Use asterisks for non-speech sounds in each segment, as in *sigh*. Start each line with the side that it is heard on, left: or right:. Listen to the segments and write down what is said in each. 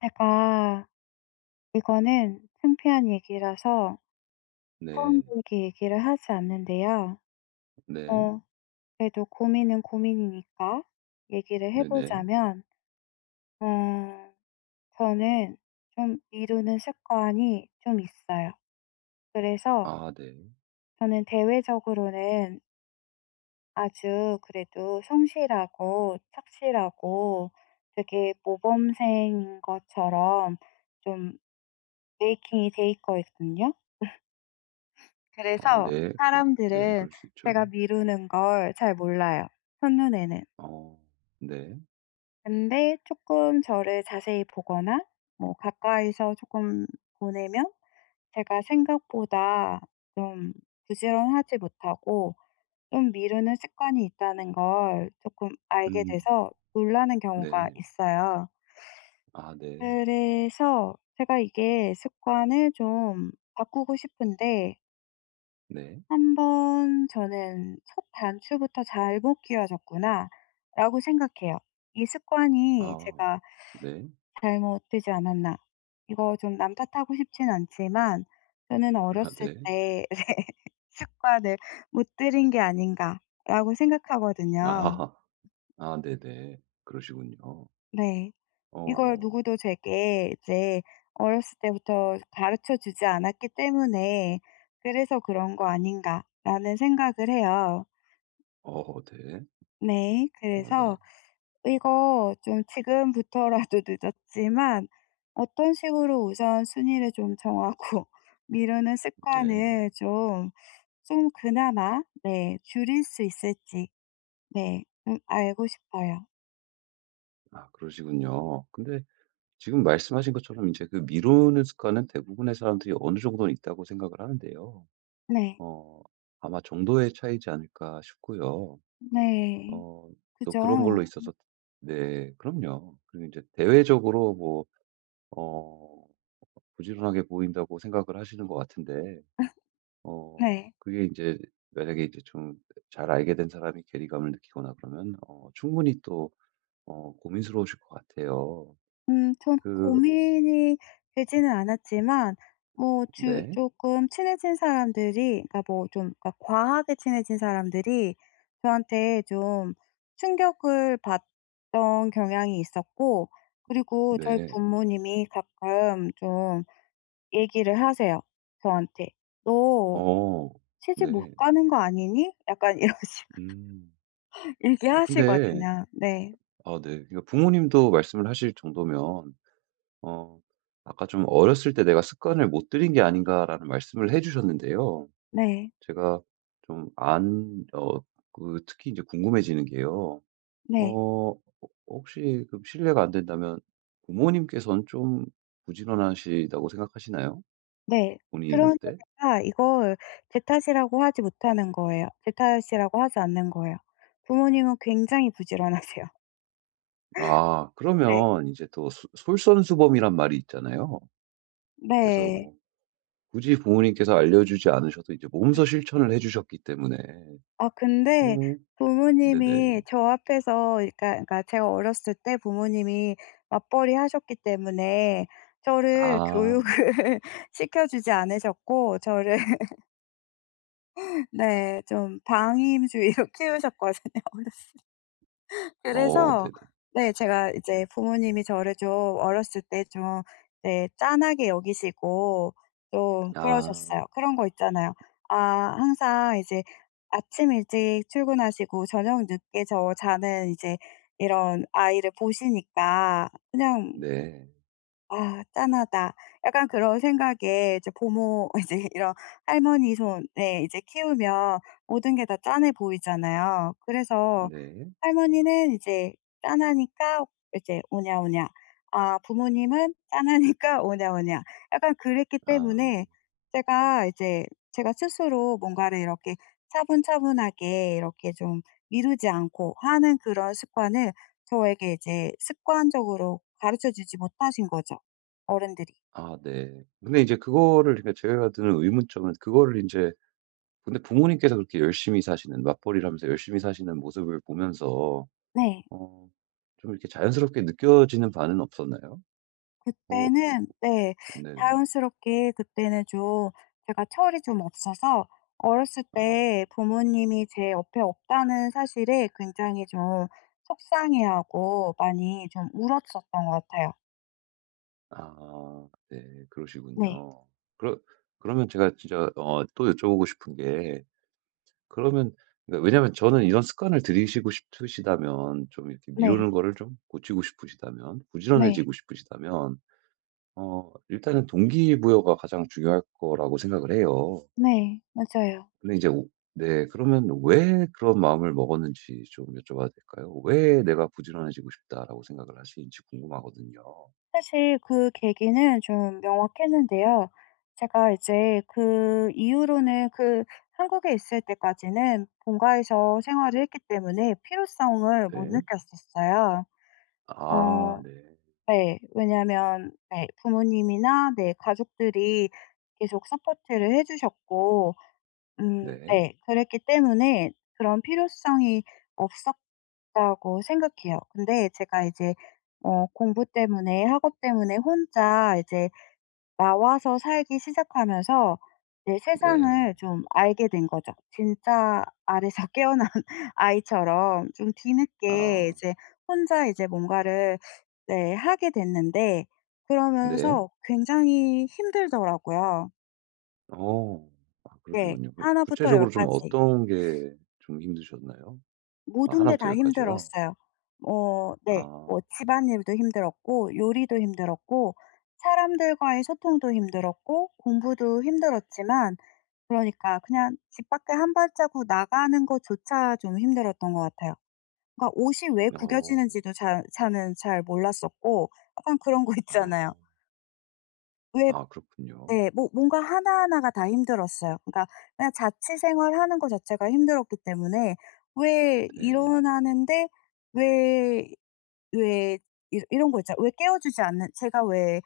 left: 제가 이거는 창피한 얘기라서
right: 네.
left: 사람들에게 얘기를 하지 않는데요.
right: 네.
left: 어 그래도 고민은 고민이니까 얘기를 해
right: 네네.
left: 보자면 어 저는 좀 미루는 습관이 좀 있어요. 그래서
right: 아 네.
left: 저는 대외적으로는 아주 그래도 성실하고 착실하고 되게 모범생인 것처럼 좀 메이킹이 돼 있거든요.
right: 아
left: 그래서
right: 네. 그 네.
left: 사람들은
right: 그럴 수 있죠.
left: 제가 미루는 걸 잘 몰라요, 첫눈에는.
right: 어. 네.
left: 근데 조금 저를 자세히 보거나 뭐 가까이서 조금 보내면 제가 생각보다 좀 부지런하지 못하고 좀 미루는 습관이 있다는 걸 조금 알게
right: 음.
left: 돼서 놀라는 경우가
right: 네.
left: 있어요.
right: 아 네.
left: 그래서 제가 이게 습관을 좀 바꾸고 싶은데
right: 네.
left: '한번 저는 첫 단추부터 잘못 끼워졌구나.'라고 생각해요. 이 습관이
right: 아.
left: 제가
right: 네.
left: '잘못되지 않았나.' 이거 좀 남 탓하고 싶진 않지만 저는
right: *laughs* 아
left: '어렸을
right: 네.
left: 때 *laughs* 습관을 못 들인 게 아닌가.'라고 생각하거든요.
right: 아. 아 네네. 그러시군요.
left: 네. 이걸
right: 어.
left: 누구도 제게 이제 어렸을 때부터 가르쳐 주지 않았기 때문에 '그래서 그런 거 아닌가.'라는 생각을 해요.
right: 어 네.
left: 네.
right: 어 네.
left: 그래서 이거 좀 지금부터라도 *laughs* 늦었지만 어떤 식으로 우선순위를 좀 정하고 *laughs* 미루는
right: 네.
left: 습관을 좀 그나마 네, 줄일 수 있을지 네, 좀 알고 싶어요.
right: 아 그러시군요. 근데 지금 말씀하신 것처럼 이제 그 미루는 습관은 대부분의 사람들이 어느 정도는 있다고 생각을 하는데요.
left: 네.
right: 어 아마 정도의 차이지 않을까 싶고요.
left: 네.
right: 어 또
left: 그죠?
right: 그런 걸로 있어서 네 그럼요. 그리고 이제 대외적으로 뭐 어 부지런하게 보인다고 생각을 하시는 것 같은데 어
left: 네.
right: 그게 이제 만약에 이제 좀 잘 알게 된 사람이 괴리감을 느끼거나 그러면 충분히 또 고민스러우실 것 같아요.
left: 전
right: 그
left: 고민이 되지는 않았지만 뭐 주
right: 네.
left: 조금 친해진 사람들이 그러니까 뭐 좀 그러니까 과하게 친해진 사람들이 저한테 좀 충격을 받던 경향이 있었고 그리고 저희
right: 네.
left: 부모님이 가끔 좀 얘기를 하세요, 저한테. "너
right: 어
left: 시집 못
right: 네.
left: 가는 거 아니니?" 약간 이런 식으로
right: 음.
left: *laughs*
right: 아 근데
left: 얘기하시거든요. 네.
right: 아 네. 그러니까 부모님도 말씀을 하실 정도면 어 아까 좀 '어렸을 때 내가 습관을 못 들인 게 아닌가.'라는 말씀을 해 주셨는데요.
left: 네.
right: 제가 좀 안 어 그 특히 이제 궁금해지는 게요.
left: 네.
right: 어 혹시 그 실례가 안 된다면 부모님께서는 좀 부지런하시다고 생각하시나요?
left: 네.
right: 본인이
left: 그
right: 볼
left: 런니
right: 때?
left: 제가 이걸 제 탓이라고 하지 못하는 거예요. 제 탓이라고 하지 않는 거예요. 부모님은 굉장히 부지런하세요.
right: 아
left: 네.
right: 그러면 이제 또 솔선수범이란 말이 있잖아요. 그래서
left: 네.
right: 뭐 굳이 부모님께서 알려주지 않으셔도 이제 몸소 실천을 해 주셨기 때문에
left: 아 근데
right: 어 네네.
left: 부모님이 저 앞에서 그러니까 그러니까 제가 어렸을 때 부모님이 맞벌이 하셨기 때문에 저를 교육을
right: 아.
left: *laughs* 시켜 주지 않으셨고 저를 네 좀 방임주의로 *laughs* 키우셨거든요 어렸을
right: 어
left: 그래서
right: 네네.
left: 네 제가 이제 부모님이 저를 좀 어렸을 때 좀 네 짠하게 여기시고 좀
right: 아
left: 그러셨어요. 그런 거 있잖아요. 아 항상 이제 아침 일찍 출근하시고 저녁 늦게 저 자는 이제 이런 아이를 보시니까 그냥
right: 네.
left: '아 짠하다.' 약간 그런 생각에 이제 부모 *laughs* 이제 이런 할머니 손에 이제 키우면 모든 게 다 짠해 보이잖아요. 그래서
right: 네.
left: 할머니는 이제 짠하니까 이제 오냐오냐. 아 부모님은 짠하니까 *laughs* 오냐오냐. 약간 그랬기
right: 아.
left: 때문에 제가 이제 제가 스스로 뭔가를 이렇게 차분차분하게 이렇게 좀 미루지 않고 하는 그런 습관을 저에게 이제 습관적으로 가르쳐 주지 못하신 거죠. 어른들이.
right: 아 네. 근데 이제 그거를 그러니까 제가 드는 의문점은 그거를 이제 근데 부모님께서 그렇게 열심히 사시는 맞벌이를 하면서 열심히 사시는 모습을 보면서
left: 네.
right: 어 좀 이렇게 자연스럽게 느껴지는 바는 없었나요? 어
left: 그때는 네
right: 네네.
left: 자연스럽게 그때는 좀 제가 철이 좀 없어서 어렸을
right: 아.
left: 때 부모님이 제 옆에 없다는 사실에 굉장히 좀 속상해하고 많이 좀 울었었던 것 같아요.
right: 아 네.
left: 네.
right: 그러시군요. 그러 그러면 제가 진짜 또 여쭤보고 싶은 게 그러면 그러니까 왜냐면 저는 이런 습관을 들이시고 싶으시다면 좀 이렇게
left: 네.
right: 미루는 거를 좀 고치고 싶으시다면
left: 네.
right: 부지런해지고 싶으시다면 일단은 동기부여가 가장 중요할 거라고 생각을 해요.
left: 네. 맞아요.
right: 근데 이제 오 네 그러면 왜 그런 마음을 먹었는지 좀 여쭤봐도 될까요? '왜 내가 부지런해지고 싶다.'라고 생각을 하시는지 궁금하거든요.
left: 사실 그 계기는 좀 명확했는데요. 제가 이제 그 이후로는 그 한국에 있을 때까지는 본가에서 생활을 했기 때문에 필요성을 못
right: 네.
left: 느꼈었어요.
right: 아
left: 어
right: 네.
left: 네. 왜냐하면 네 부모님이나 네 가족들이 계속 서포트를 해 주셨고
right: 네.
left: 네. 그랬기 때문에 그런 필요성이 없었다고 생각해요. 근데 제가 이제 공부 때문에 학업 때문에 혼자 이제 나와서 살기 시작하면서 내
right: 네.
left: 세상을 좀 알게 된 거죠. 진짜 알에서 *laughs* 깨어난 아이처럼 좀 뒤늦게
right: 아.
left: 이제 혼자 이제 뭔가를 네 하게 됐는데
right: 네.
left: 그러면서 굉장히 힘들더라고요.
right: 어. 아
left: 네.
right: 그러시군요. 그
left: 나 부터 열
right: 구체적으로 좀
left: 까지.
right: 어떤 게 좀 힘드셨나요? 아
left: 모든
right: 나
left: 게
right: 부터
left: 다
right: 열 까지요?
left: 힘들었어요. 어 네.
right: 아.
left: 뭐 집안일도 힘들었고 요리도 힘들었고 사람들과의 소통도 힘들었고 공부도 힘들었지만 그러니까 그냥 집 밖에 한 발자국 나가는 것조차 좀 힘들었던 것 같아요. 그러니까 옷이 왜
right: 어.
left: 구겨지는지도 잘 저는 잘 몰랐었고 약간 그런 거
right: 아.
left: 있잖아요. 왜
right: 아 그렇군요.
left: 네. 뭐 뭔가 하나하나가 다 힘들었어요. 그러니까 그냥 자취 생활하는 거 자체가 힘들었기 때문에 왜
right: 네.
left: 일어나는데 왜 왜 이 이런 거 있잖아요. 왜 깨워주지 않는 제가 왜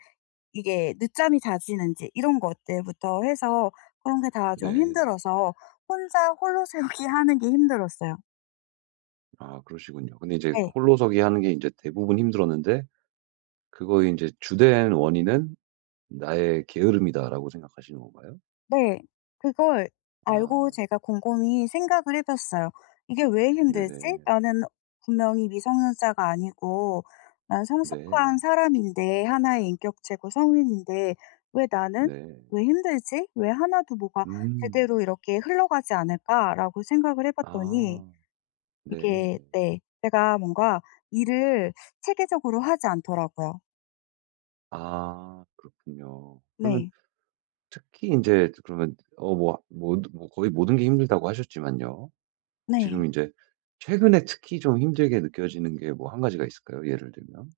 left: 이게 늦잠이 자지는지 이런 것들부터 해서 그런 게 다 좀
right: 네.
left: 힘들어서 혼자 홀로 *laughs* 세우기 하는 게 힘들었어요.
right: 아 그러시군요. 근데 이제
left: 네.
right: 홀로서기 하는 게 이제 대부분 힘들었는데 그거의 제 '주된 원인은 나의 게으름이다.'라고 생각하시는 건가요?
left: 네. 그걸
right: 아.
left: 알고 제가 곰곰이 생각을 해 봤어요. '이게 왜 힘들지?
right: 네네.
left: 나는 분명히 미성년자가 아니고 난
right: 네.
left: 성숙한 사람인데, 하나의 인격체고 성인인데 왜 나는
right: 네.
left: 왜 힘들지? 왜 하나도 뭐가
right: 음.
left: 제대로 이렇게 흘러가지 않을까?'라고 생각을 해 봤더니
right: 아. 네.
left: 이게 네 제가 뭔가 일을 체계적으로 하지 않더라고요.
right: 아 그렇군요. 그러면
left: 네.
right: 특히 인제 그러면 거의 모든 게 힘들다고 하셨지만요. 지금
left: 네.
right: 인제 최근에 특히 좀 힘들게 느껴지는 게 뭐 한 가지가 있을까요? 예를 들면?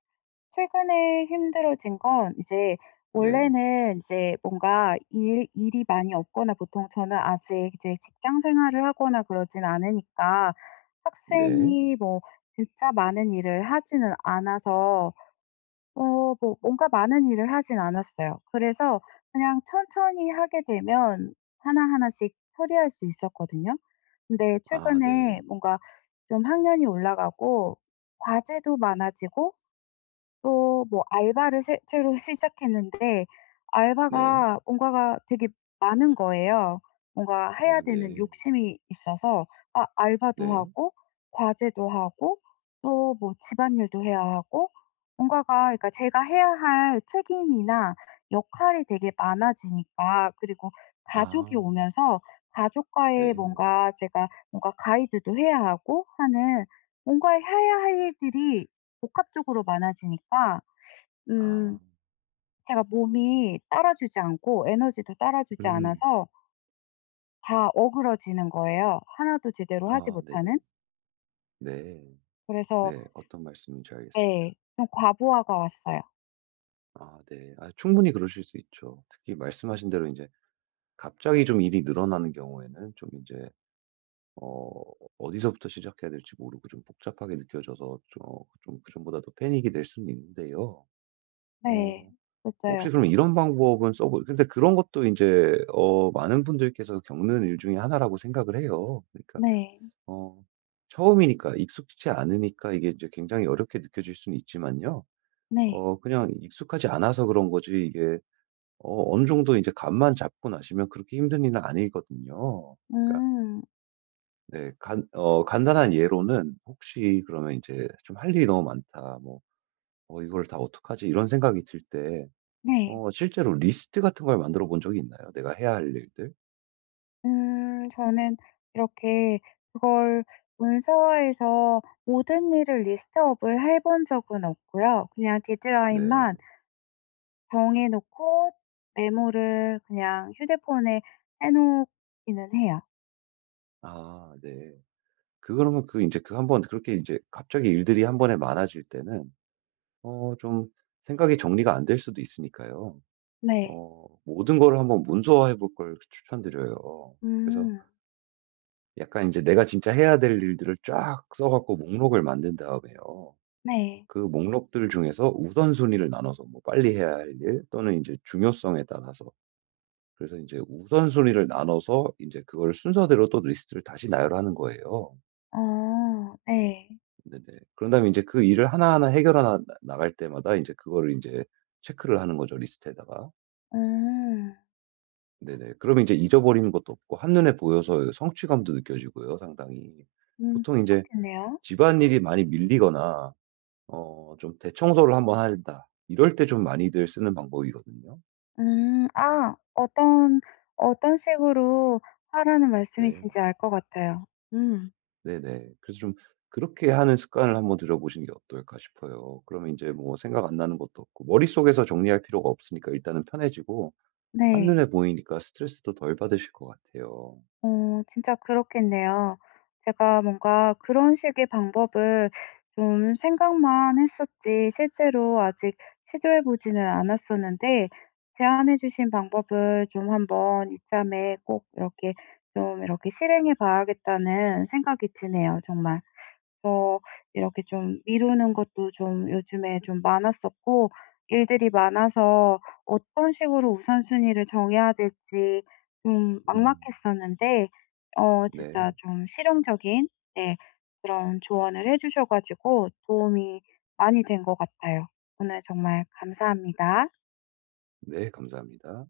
left: 최근에 힘들어진 건 이제
right: 네.
left: 원래는 이제 뭔가 일 일이 많이 없거나 보통 저는 아직 이제 직장 생활을 하거나 그러진 않으니까
right: 네.
left: 학생이 뭐 진짜 많은 일을 하지는 않아서 뭐 뭔가 많은 일을 하진 않았어요. 그래서 그냥 천천히 하게 되면 하나하나씩 처리할 수 있었거든요. 근데
right: 아 네.
left: 최근에 뭔가 좀 학년이 올라가고 과제도 많아지고 또 뭐 알바를 새 새로 *laughs* 시작했는데
right: 네.
left: 알바가 뭔가가 되게 많은 거예요. 뭔가 해야
right: 아
left: 되는
right: 네.
left: 욕심이 있어서 아 알바도
right: 네.
left: 하고 과제도 하고 또 뭐 집안일도 해야 하고 뭔가가 그러니까 제가 해야 할 책임이나 역할이 되게 많아지니까 그리고 가족이
right: 아
left: 오면서 가족과의
right: 네.
left: 뭔가 제가 뭔가 가이드도 해야 하고 하는 뭔가 해야 할 일들이 복합적으로 많아지니까
right: 아
left: 음 제가 몸이 따라주지 않고 에너지도 따라주지
right: 음.
left: 않아서 다 어그러지는 거예요, 하나도 제대로 하지
right: 아 네네.
left: 못하는.
right: 네. 네.
left: 그래서
right: 네. 어떤 말씀인지 알겠습니다.
left: 네 좀 과부하가 왔어요.
right: 아 네. 아 충분히 그러실 수 있죠. 특히 말씀하신 대로 인제 갑자기 좀 일이 늘어나는 경우에는 좀 인제 어 어디서부터 시작해야 될지 모르고 좀 복잡하게 느껴져서 좀 그전보다 더 패닉이 될 수는 있는데요.
left: 네.
right: 어 혹시
left: 맞아요.
right: 그럼 이런 방법은 써보 근데 그런 것도 이제 많은 분들께서 겪는 일 중에 하나라고 생각을 해요. 그러니까
left: 네.
right: 어 처음이니까 익숙치 않으니까 이게 이제 굉장히 어렵게 느껴질 수는 있지만요.
left: 네.
right: 그냥 익숙하지 않아서 그런 거지 이게 어 어느 정도 이제 감만 잡고 나시면 그렇게 힘든 일은 아니거든요. 그러니까
left: 음.
right: 네. 간 어 간단한 예로는 혹시 그러면 이제 좀 할 일이 너무 많다. 뭐 '어 이걸 다 어떡하지?' 이런 생각이 들 때
left: 네.
right: 실제로 리스트 같은 걸 만들어 본 적이 있나요? 내가 해야 할 일들?
left: 저는 이렇게 그걸 문서화해서 모든 일을 리스트업을 해본 적은 없고요. 그냥
right: 네.
left: 데드라인만 정해 놓고 메모를 그냥 휴대폰에 해 놓기는 해요.
right: 아 네. 그 그러면 그 이제 그 한 번 그렇게 이제 갑자기 일들이 한 번에 많아질 때는 좀 생각이 정리가 안 될 수도 있으니까요.
left: 네.
right: 모든 거를 한번 문서화해 볼 걸 추천드려요. 그래서
left: 음.
right: 약간 이제 내가 진짜 해야 될 일들을 쫙 써 갖고 목록을 만든 다음에요.
left: 네.
right: 그 목록들 중에서 우선순위를 나눠서 뭐 빨리 해야 할 일 또는 이제 중요성에 따라서 그래서 이제 우선순위를 나눠서 이제 그걸 순서대로 또 리스트를 다시 나열하는 거예요.
left: 어 네.
right: 네네. 그런 다음에 이제 그 일을 하나하나 해결하 나 나갈 때마다 이제 그거를 체크를 하는 거죠, 리스트에다가.
left: 음.
right: 네네. 그러면 이제 잊어버리는 것도 없고 한눈에 보여서 성취감도 느껴지고요, 상당히. 보통 이제
left: 그렇겠네요.
right: 집안일이 많이 밀리거나 좀 대청소를 한번 한다 이럴 때 좀 많이들 쓰는 방법이거든요.
left: 음. 아 어떤 식으로 하라는
right: 네.
left: 말씀이신지 알 것 같아요. 음.
right: 네네. 그래서 좀 그렇게 하는 습관을 한번 들여보시는 게 어떨까 싶어요. 그러면 이제 뭐 생각 안 나는 것도 없고 머릿속에서 정리할 필요가 없으니까 일단은 편해지고
left: 네.
right: 한눈에 보이니까 스트레스도 덜 받으실 것 같아요.
left: 진짜 그렇겠네요. 제가 뭔가 그런 식의 방법을 좀 생각만 했었지 실제로 아직 시도해 보지는 않았었는데 제안해 주신 방법을 좀 한번 이참에 꼭 이렇게 좀 이렇게 실행해 봐야겠다는 생각이 드네요 정말. 그래서 이렇게 좀 미루는 것도 좀 요즘에 좀 많았었고 일들이 많아서 어떤 식으로 우선순위를 정해야 될지 좀
right: 음.
left: 막막했었는데 진짜
right: 네.
left: 좀 실용적인 네 그런 조언을 해 주셔 가지고 도움이 많이 된 것 같아요. 오늘 정말 감사합니다.
right: 네 감사합니다.